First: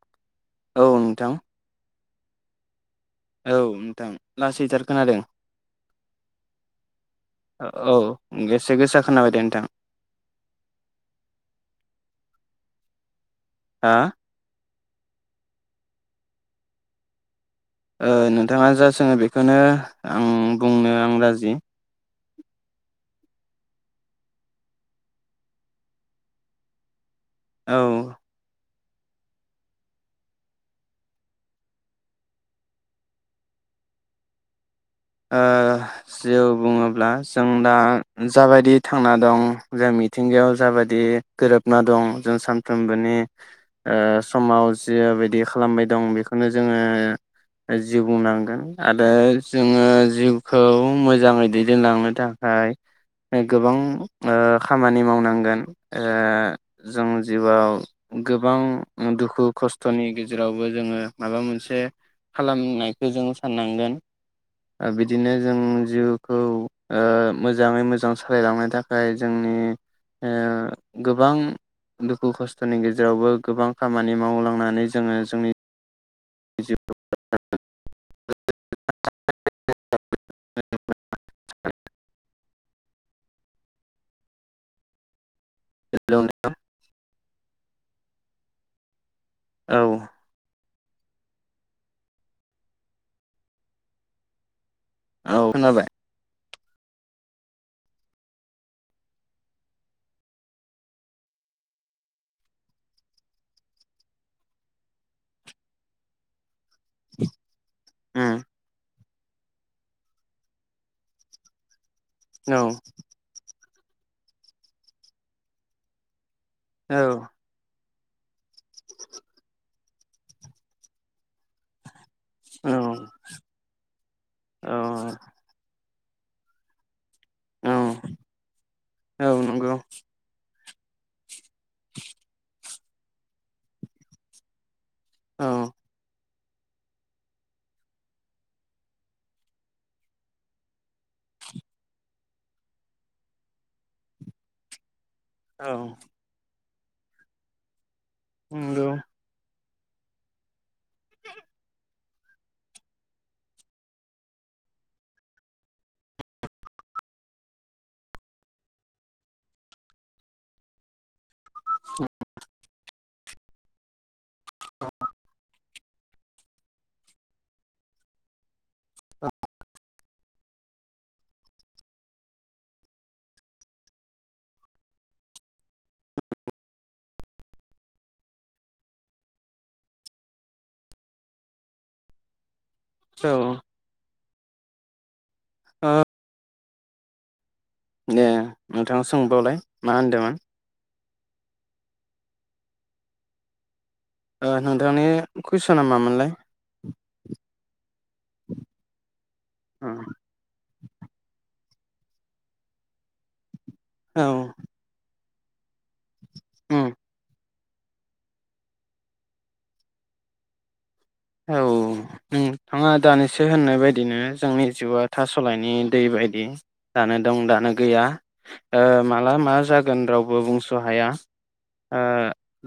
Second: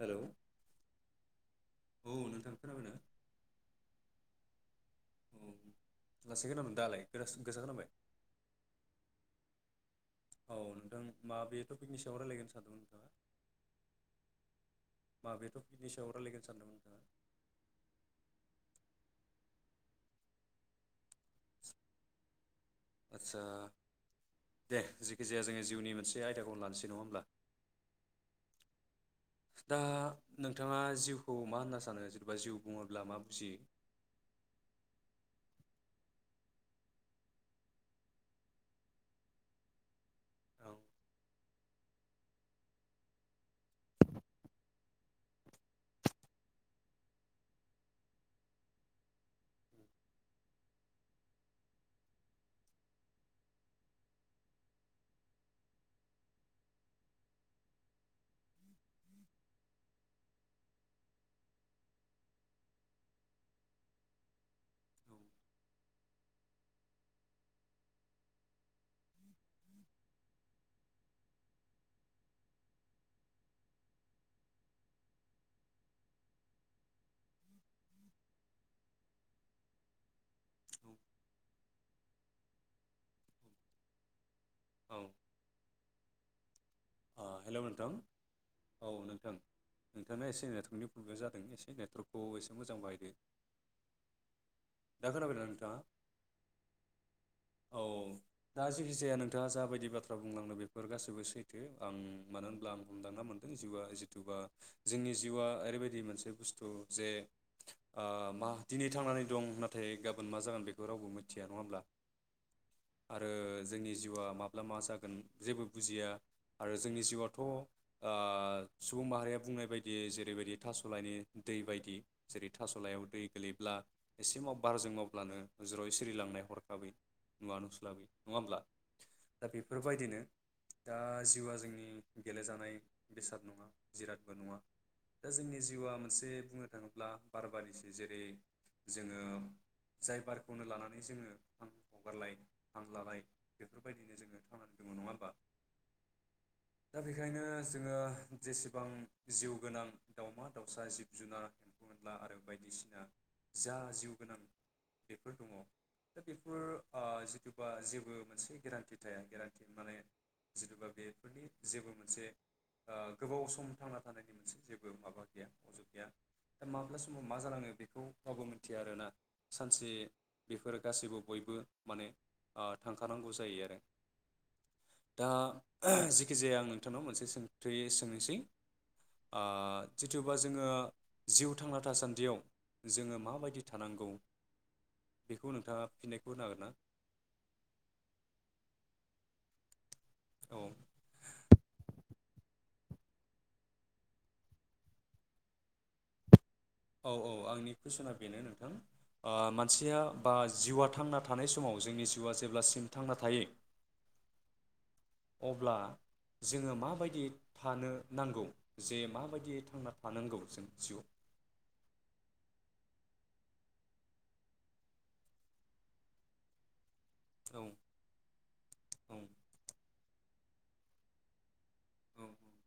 Hello. औ नोंथां। औ नोंथां खोनाबायना? औ नोंथां लासैथार। खोनादों लासै खोनादोमोन दालाय गोज गोसा खोनाबाय औ एसे गोसा खोनाबाय दे नोंथां औ नोंथां माबे टपिकनि सावरायलायगोन सानदोंमोन नोंथांङा। हा? माबे थपिकनि सायाव रायलायगोन सानदोंमोन नोंथांङा? ओ नोंथांङा जा सोंङो बेखौनो आं बुंनो आं राजि। आदसा दे जखि जाया जोंङो जिउनि मोनसे आयदाखौ लानोसै नंङा होमब्ला? औ। दा नोंथांङा जिउखौ मा होनना सानो जेनेबा जिउ बुंङोब्ला मा बुजियो? ओ जिउ बुंङोब्ला जों दा जाबायदि थांना दं जों मिथिंगायाव औ जाबायदि गोरोबना दं जों सानफ्रोमबोनि ओ समाव जिबायदि खालामबाय दं बेखौनो जोंङो जिउ बुंनांगोन आरो जोंङो जिउखौ मोजांङै दैदेनलांनो थाखाय गोबां ओ खामानि मावनांगोन ओ जों जिउआव गोबां दुखु खस्थ'नि गेजेरावबो जोंङो माबा मोनसे खालाम नायखौ जों साननांगोन। ओ बिदिनो जों जिउखौ ओ मोजांङै मोजां सालायलांनो थाखाय जोंनि ओ गोबां दुखु खस्थ'नि गेजेरावबो गोबां खामानि मावलांनानै जोंङो जोंनि जिउ [unintelligible] [unintelligible] औ हेल' नोंथां। ओ हेल' नोंथां औ नों थां औ नोंथांना एसे नेथन प्रबलेम जादों एसे नेटवर्कखौ एसे मोजां बाहायदो। दा औ खोनाबायदा नोंथाङा? खोनाबाय औ दा जेखि जाया नोंथाङा जाबायदि बाथ्रा बुंलांनो बेफोर गासैबो सैथ थो आं मानो होनब्ला आं हमदांना मोनदों जिउआ जिथुबा जोंनि जिउआ ओरैबायदि मोनसे बुस्थु थ जे ओ उम मा दिनै थांनानै दं नाथाय गाबोन मा जागोन बेखौ रावबो मिथिया नङा होमब्ला? औ। आरो जोंनि जिउआ माब्ला मा जागोन जेबो बुजिया आरो जोंनि जिउ आथ' ओ सुबुं माहारिया बुंनाय बायदि जेरैबायदि थास'लाइनि दै बायदि जेरै औ थास'लायाव दै गोलैब्ला एसे माव औ बारजों मावब्लानो ज्रय। सिरिलांनाय हरखाबै। नुवा औ नुस्लाबि नङा होमब्ला औ दा नंगौ बेफोर बायदिनो दा जीउ आ जोंनि गेले जानाय बेसाद नङा जिरादबो नङा। दा औ जोंनि जिउआ मोनसे बुंनो थाङोब्ला बार बारिसो जेरै जोङो जाय बारखौनो लानानै जोङो हां हगारलाय हां लालाय बेफोर बायदिनो जोङो थांनानै दङ नङा होमबा? औ दा बेखायनो जोङो नंगौ जेसेबां जिउ गोनां दाउमा दाउसा जिब जुनार एम्फौ एनला आरो बायदिसिना जा जिउ गोनां बेफोर दङ दा बेफोर ओ जिथुबा जेबो मोनसे गेरान्थि थाया गेरान्थि माने जेथ'बा बेफोरनि जेबो मोनसे ओ गोबाव सम थांना थानायनि मोनसे जेबो माबा गैया अजु गैया दा माब्ला समाव मा जानङो बेखौ रावबो मिथिया आरोना सानसे बेफोर गासैबो बयबो माने ओ थांखानांगौ जायो आरो। दा ओ जिखि जाया आं नोंथांनाव मोनसे सों थि सोंनोसै ओ जिथुबा जोङो जिउ थांना थासान्दियाव जोङो औ माबायदि थानांगौ? बेखौ नोंथाङा ओ फिननायखौ होनो हागोन ना? दे नोंथाङा सोंबावलाय? मा होनदों मोन? औ नोंथांनि कुइसना मामोनलाय औ औ आंनि कुइसना बेनो नोंथां मानसिया बा जिउआ थांना थानाय समाव जोंनि जिउआ जेब्लासिम थांना थायो। औ अब्ला जोङो उम माबायदियै थानो नांगौ जे माबायदियै थांना थानांगौ जों जिउआव औ नोंथाङा दानिसो होननाय बादिनो जोंनि जिउआ थास'लायनि दै बदि दानो दं जिउआव दानो गैया औ माला मा जागोन गोन रावबो बुंस' हाया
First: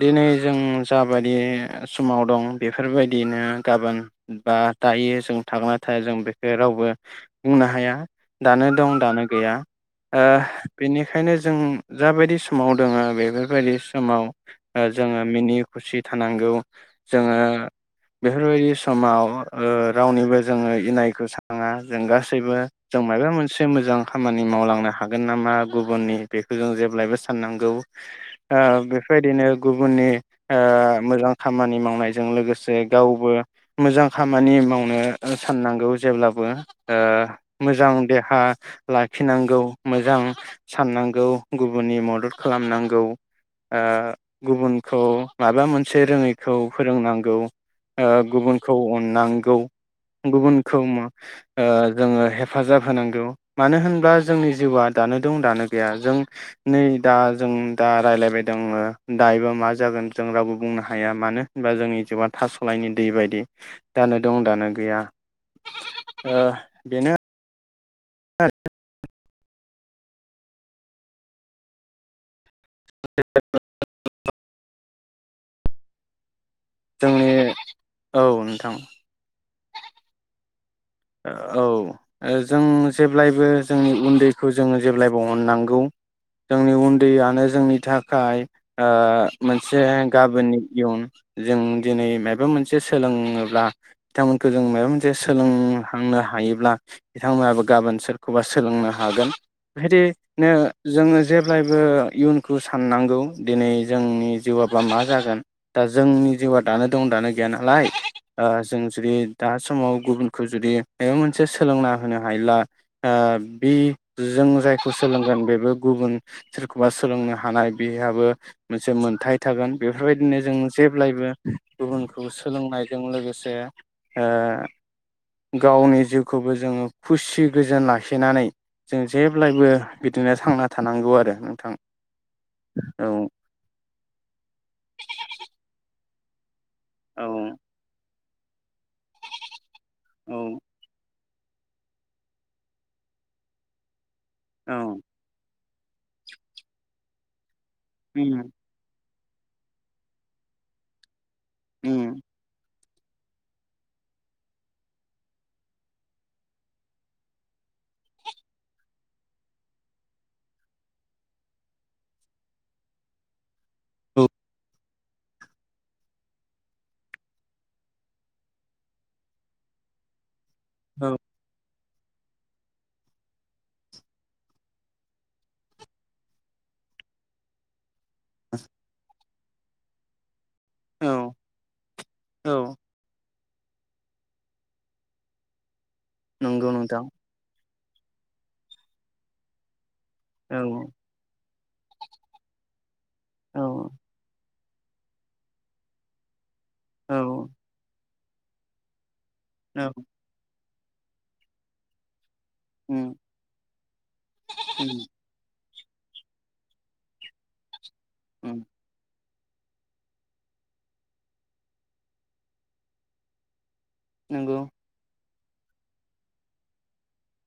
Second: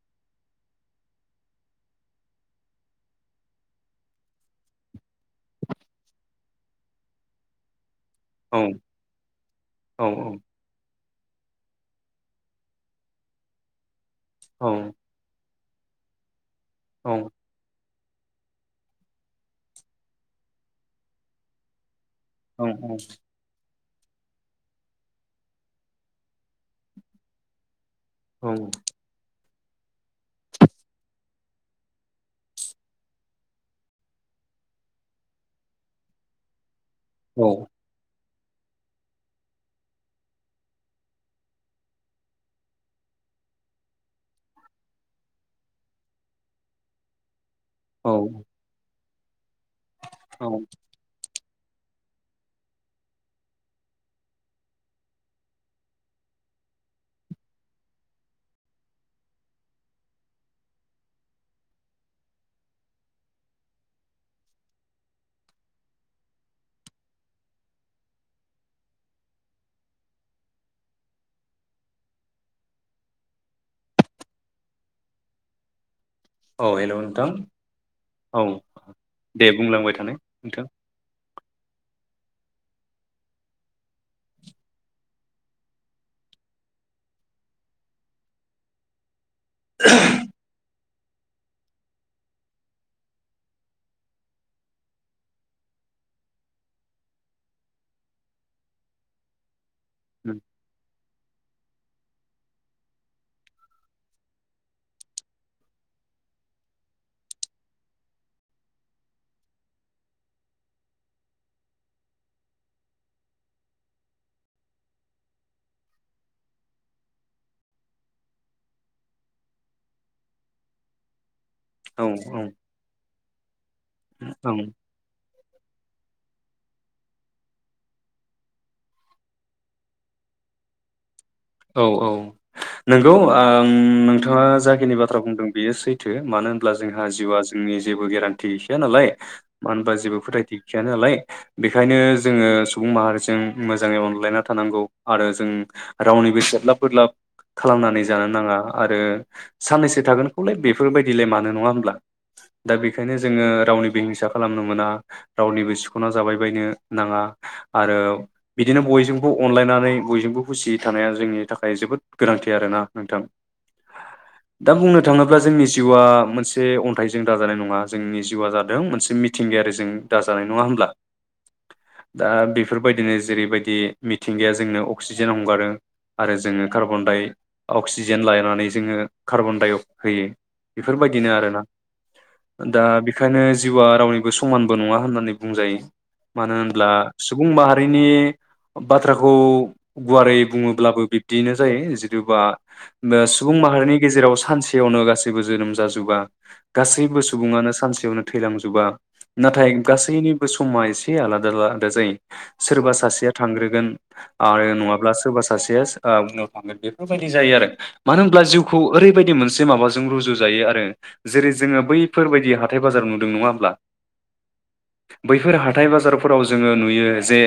दिनै जों जाबायदि समाव दं बेफोरबायदि बिदिनो गाबोन बा दायो जों थांना थाया जों बेखौ रावबो बुंनो हाया दानो दं दानो गैया औ ओ बेनिख बेखायनो जों जाबायदि समाव दोङो बेफोरबायदि समाव औ जोङो मिनि खुसि थानांगौ औ जोङो बेफोरबायदि समाव‌ओ रावनिबो जोङो इनायखौ सोङा जों गासैबो औ जों मायाबा मोनसे एसे मोजां खामानि मावलांनो हागोन नामा गुबुननि बेखौ जों जेब्लायबो साननांगौ। ओ बेफोरदिनो गुबुननि मोजां खामानि मावनायजों लोगोसे से गावबो मोजां खामानि मावनो साननांगौ जेब्लाबो ओ औ मोजां दे हा लाखिनांगौ मोजां साननांगौ गुबुननि मदद खालामनांगौ आ गुबुनखौ माबा मोनसे रोङैखौ फोरोंनांगौ। ओ औ गुबुनखौ अन नांगौ औ गुबुनखौ ओ जोङो हेफाजाब होनांगौ मानो होनबा जोंनि जिउआ दानो दं दानो गैया जों नै दा जों दा राय्लायबाय दं दायोबा मा जागोन जों रावबो बुंनो हाया मानो होनबा जोंनि जिउआ थास'लायनि दै बायदि दानो दं दानो गैया ओ बेनो [unintelligible] [unintelligible] औ हेलौ नोंथां जोंनि औ दे बुंलांबाय थानाय नोंथां औ जों जेब्लायबो जोंनि उन्दैखौ जोङो जेब्लायबो अननांगौ जोंनि उन्दैयनो जोंनि थाखाय मोनसे गाबोननि इयुन जों दिनै माबा मोनसे सोलोङोब्ला बिथांमोनखौ जों माबा मोनसे सोलों थांनो हायोब्ला बिथांमोनाबो गाबोन सोरखौबा सोलोंनो हागोन। बेदिनो जोङो जेब्लायबो इयुनखौ साननांगौ दिनै जोंनि जिउआबा मा जागोन दा जोंनि जिउआ दानो दं दानो गैया नालाय जों जुदि दा समाव गुबुनखौ जुदि बेा मोनसे सोलोंना होनो हायोब्ला ओ बि जों जायखौ सोलोंगोन बेबो गुबुन सोरखौबा सोलोंनो हानाय बेहाबो मोनसे मोनथाय थागोन बेफोरबायदिनो जों जेब्लायबो औ गुबुनखौ सोलोंनायजों लोगोसे ओ औ गावनि जिउखौबो जोङो खुसि गोजोन लाखिनानै जों जेब्लायबो बिदिनो थांना थानांगौ आरो। नोंथां औ औ औ नंगौ आं नोंथाङा जाखिनि बाथ्रा बुंदों बेयो सै थो मानो होन ब्ला जोंहा औ जिउआ जोंनि जेबो गेरेन थसे नालाय मानो होनबा जेबो औ फोथायथि गैखाया नालाय बेखायनो जोङो सुबुं माहारिजों मोजाङै अन लायना थानांगौ औ आरो जों रावनिबो सेलाब बोरलाब खालामनानै जानो उम नाङा आरो साननैसो थागोनखौलाय बेफोरबायदिलाय मानो नङा होमब्ला। उम दा बेखायनो जोङो रावनिबो हिंसा खालामनो मोना रावनिबो सिख'ना जाबाय बायनो नाङा आरो बिदिनो बयजोंबो अनलायनानै बयजोंबो खुसि थानाया जोंनि थाखाय जोबोद गोनांथि आरोना नोंथां दा बुंनो थाङोब्ला जोंनि जिउआ मोनसे अन्थाइजों दाजानाय नङा जोंनि जिउआ जादों मोनसे मिथिंगायारि जों दाजा नाय नङा होनब्ला। औ दा बेफोरबायदिनो जेरैबायदि मिथिंगाया जोंनो अक्सिजेन हगारो आरो जोङो कार्बन-डाइ अक्सिजेन लानानै जोङो कार्बनडाइ होयो। बेफोरबायदिनो औ आरोना औ दा बेखायनो जिउआ रावनिबो समानबो नङा होननानै बुंजायो। मानो नंगौ होनब्ला नोंथां सुबुं माहारि नि बाथ्राखौ गुवारै औ बुङो बिब्दिनो जायो जिथुबा ओ सुबुं औ माहारिनि गेजेराव सानसे यावनो गासैबो जोनोम जाजोबा। औ गासैबो सुबुङानो सानसेयावनो थैलांजोबा। नाथाय औ गासैनिबो समा एसे आलादा आलादा जायो। सोरबा उम सासेया थांग्रोगोन आरो नङाब्ला सोरबा सासे सासेआ उनाव थांगोन बेफोरबायदि जायो आरो। मानो होमब्ला उम जिउखौ ओरैबायदि मोन मोनसे माबाजों रुजु जायो आरो जेरै जोङो बैफोरबायदि हाथाय बाजार नुदों नङा होमब्ला। नोंगौ। बैफोर हाथाइ बाजारफोराव जोङो नुयो जे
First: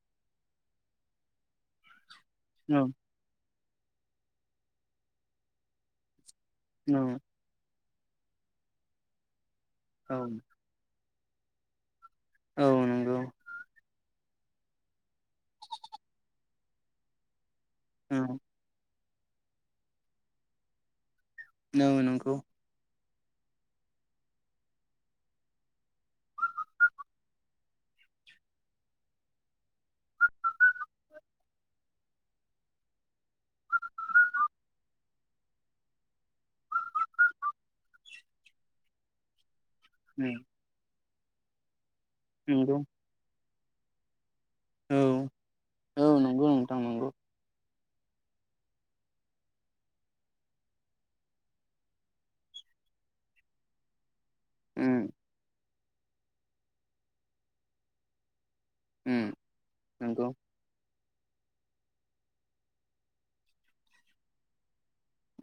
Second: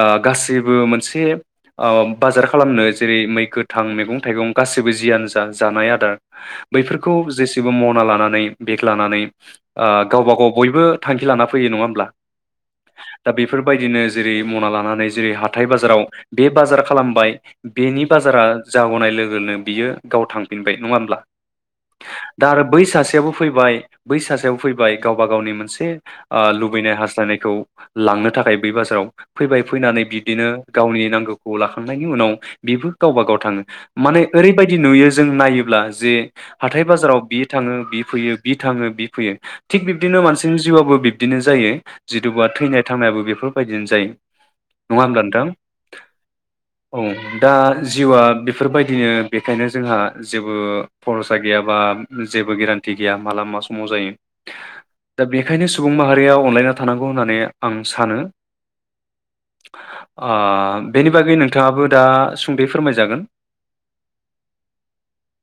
ओ गासैबो मोनसे ओ बाजार खालामनो औ जेरै मैखो थां मैगं थाइगं गासैबो जियानो जा जानाय आदार बैफोरखौ औ जेसेबो मद ना लानानै बेग लानानै। ओ औ गावबा गाव बयबो। थांखि लाना फैयो नङा होमब्ला। औ नंगौ दा बेफोरबायदिनो जेरै मना लानानै जेरै हाथाइ बाजाराव बे बाजार खालामबाय। बेनि औ बाजारा जागनाय लो लोगोनो बियो गाव थांफिनबाय नङा होमब्ला। [unintelligible] नोंगौ। दा आरो [unintelligible] फैबाय बै सासेयाबो फैबाय गावबा गावनि मोनसे ओ लुबैनाय हास्थायनायखौ लांनो थाखाय बै बाजाराव फैबाय फैनानै बिब्दिनो गावनि नांगौ। खौ लाखांनायनि उनाव बेबो गावबा गाव थाङो माने ओरैबायदि नुयो जों नायोब्ला जे हाथाय बाजाराव बि थाङो बि फैयो बि थाङो बि फैयो। थिग बिबदिनो उम मानसिनि जिउआबो बिब दिनो जायो। जिथुबा नंगौ थैनाय थांनायाबो बेफोराव बायदिनो जायो। नङा होमब्ला नोंथां। औ नंगौ नोंथां औ नंगौ दा दा जिउआ बेफोरबायदिनो बेखायनो जोंहा जेबो खरसा गैया बा जेबो गेरान्थि गैया माला मा समाव जायो। उम दा बेखायनो सु सुबुं माहारिया अनलायना थानांगौ होननानै आं सानो। उम नंगौ आ बागै नोंथाङाबो दा सुंदयै फोरमायजागोन।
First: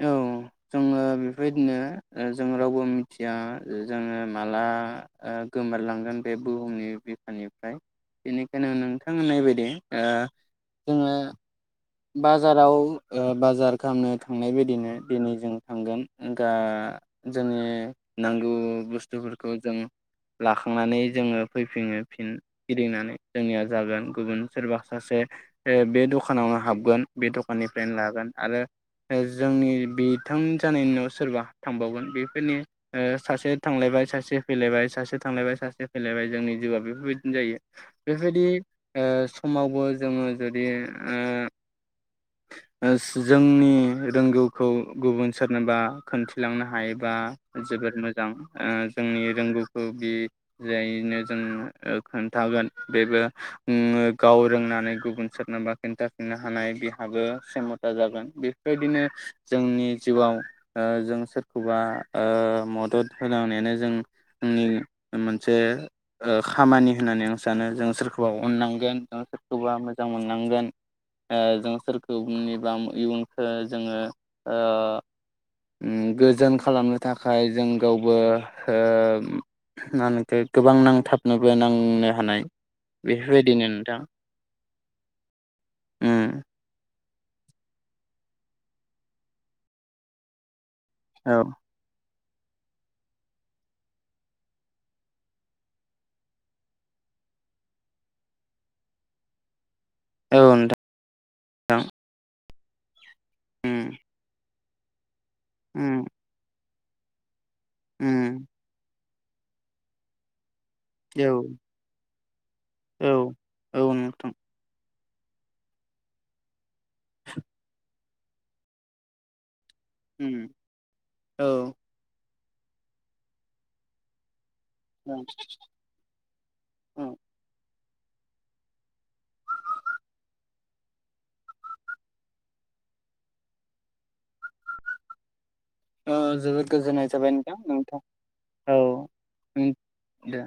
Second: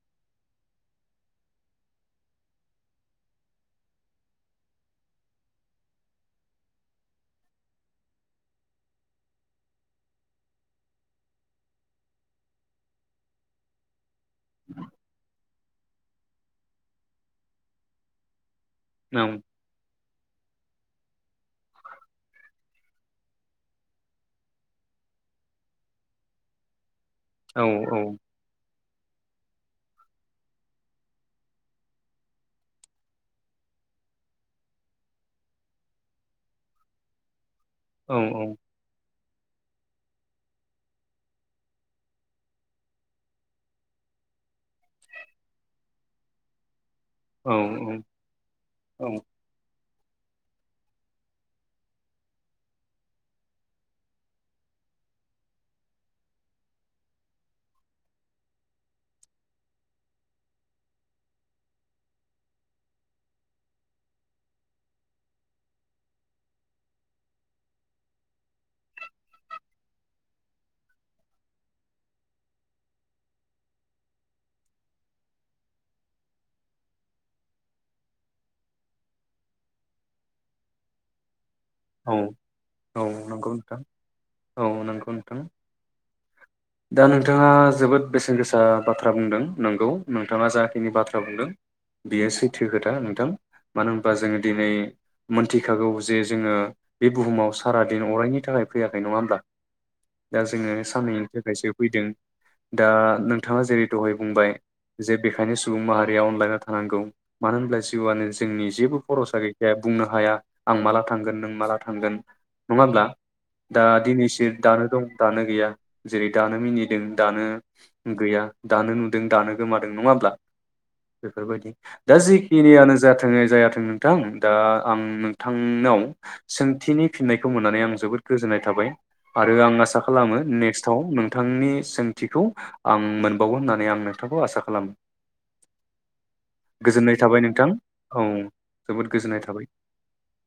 औ जोङो बेफोरबायदिनो जों रावबो मिथिया जोङो माला ओ गोमोरलांगोन बे बुहुमनि बिफानिफ्राय बेनिखायनो नोंथां होन्नाय बादि ओ जोङो बाजाराव ओ बाजार खालामनो थांनाय बायदिनो दिनै जों थांगोन दा जोंनि नांगौ। औ बुस्थुफोरखौ जों लाख थांनानै जोङो फैफि फिन गिदिंनानै जोंनिया जागोन गुबुन सोरबा सासे बे दखानावनो हाब गोन। बे औ दखाननिफ्रायनो औ लागोन आरो ओ जोंनि बिथां जानायनि उनाव सोरबा थांबावगोन बेफोरनि ओ सासे थांलायबाय सासे फैलायबाय सासे थांलायबाय सासे फैलायबाय जोंनि जिउआ बेफोरबायदिनो जायो। औ बेबायदि ओ समावबो जोङो जुदि ओ ओ जोंनि रोंगौखौ गुबुन सोरनोबा खोनन्थिलांनो हायो। बा औ जोबोद मोजां ओ औ जोंनि रोंगौ। औ बि जायैनो जों ओ खोनथागोन बेबो उ गाव रोंनानै गुबुन सोरनोबा खिन्थाफिननो हा हानाय बिहाबो सेमथा जागोन बेफोरबायदिनो जोंनि जिउआव ओ जों सोरखौबा ओ मदद होलांनायानो जों नि मोनसे ओ खामानि होननानै आं सानो जों सोरखौबा अननांगोन जों सोरखौबा मोजां मोननांगोन। ओ जों सोरखौनिबा इयुनखो जोङो ओ गोजोन खालामनो थाखाय जों गावबो ओ मा होनो गोबां नांथाबनो बोनांनो औ हानाय औ नंगौ बेफोरबायदिनो नोंथां। औ नंगौ नोंथां उम दा नोंथाङा जोबोद बेसेन गोसा बाथ्रा बुंदों नंगौ नोंथाङा जा खिनि बाथ्रा औ बुंदों। बियो सैथो खोथा नोंथां मानो होनबा जोङो दिनै मोनथिखागौ जे जोङो बे बुहुमाव सारा दिन अरायनि थाखाय फैयाखै नङा होमब्ला? औ दा जोङो नोंथां साननैनि थाखायसो फैदों। दा नोंथाङा जेरै उम दहाय बुंबाय जे बेखायनो सुबुं उम माहारिया अनलायना था थानांगौ। मानो होनब्ला जिउआनो उम जोंनि जेबो बर'सा गैखाया बुंनो हाया। आं माला औ थांगोन नों माला थांगोन। नङा होमब्ला औ दा औ नोंथां दिनैसो दानो दं। दानो गैया जेरै दानो मिनि दों दानो गैया दानो नुदों दानो गोमादों नङा होमब्ला उम औ बेफोरबायदि दा जि खिनियानो जाथोंयै जायाथों नोंथां दा आं औ नोंथांनाव सोंथिनि औ फिननायखौ मोननानै आं जोबोद गोजोननाय थाबाय आरो आं आसा खालामो नेक्स्टआव नोंथांनि सोंथिखौ आं मोनबावगोन होननानै आं नोंथांखौ आसा खालामो। ओ जोबोद गोजोननाय जाबाय नोंथां नोंथां औ जोबोद गोजोननाय थाबाय नों दे।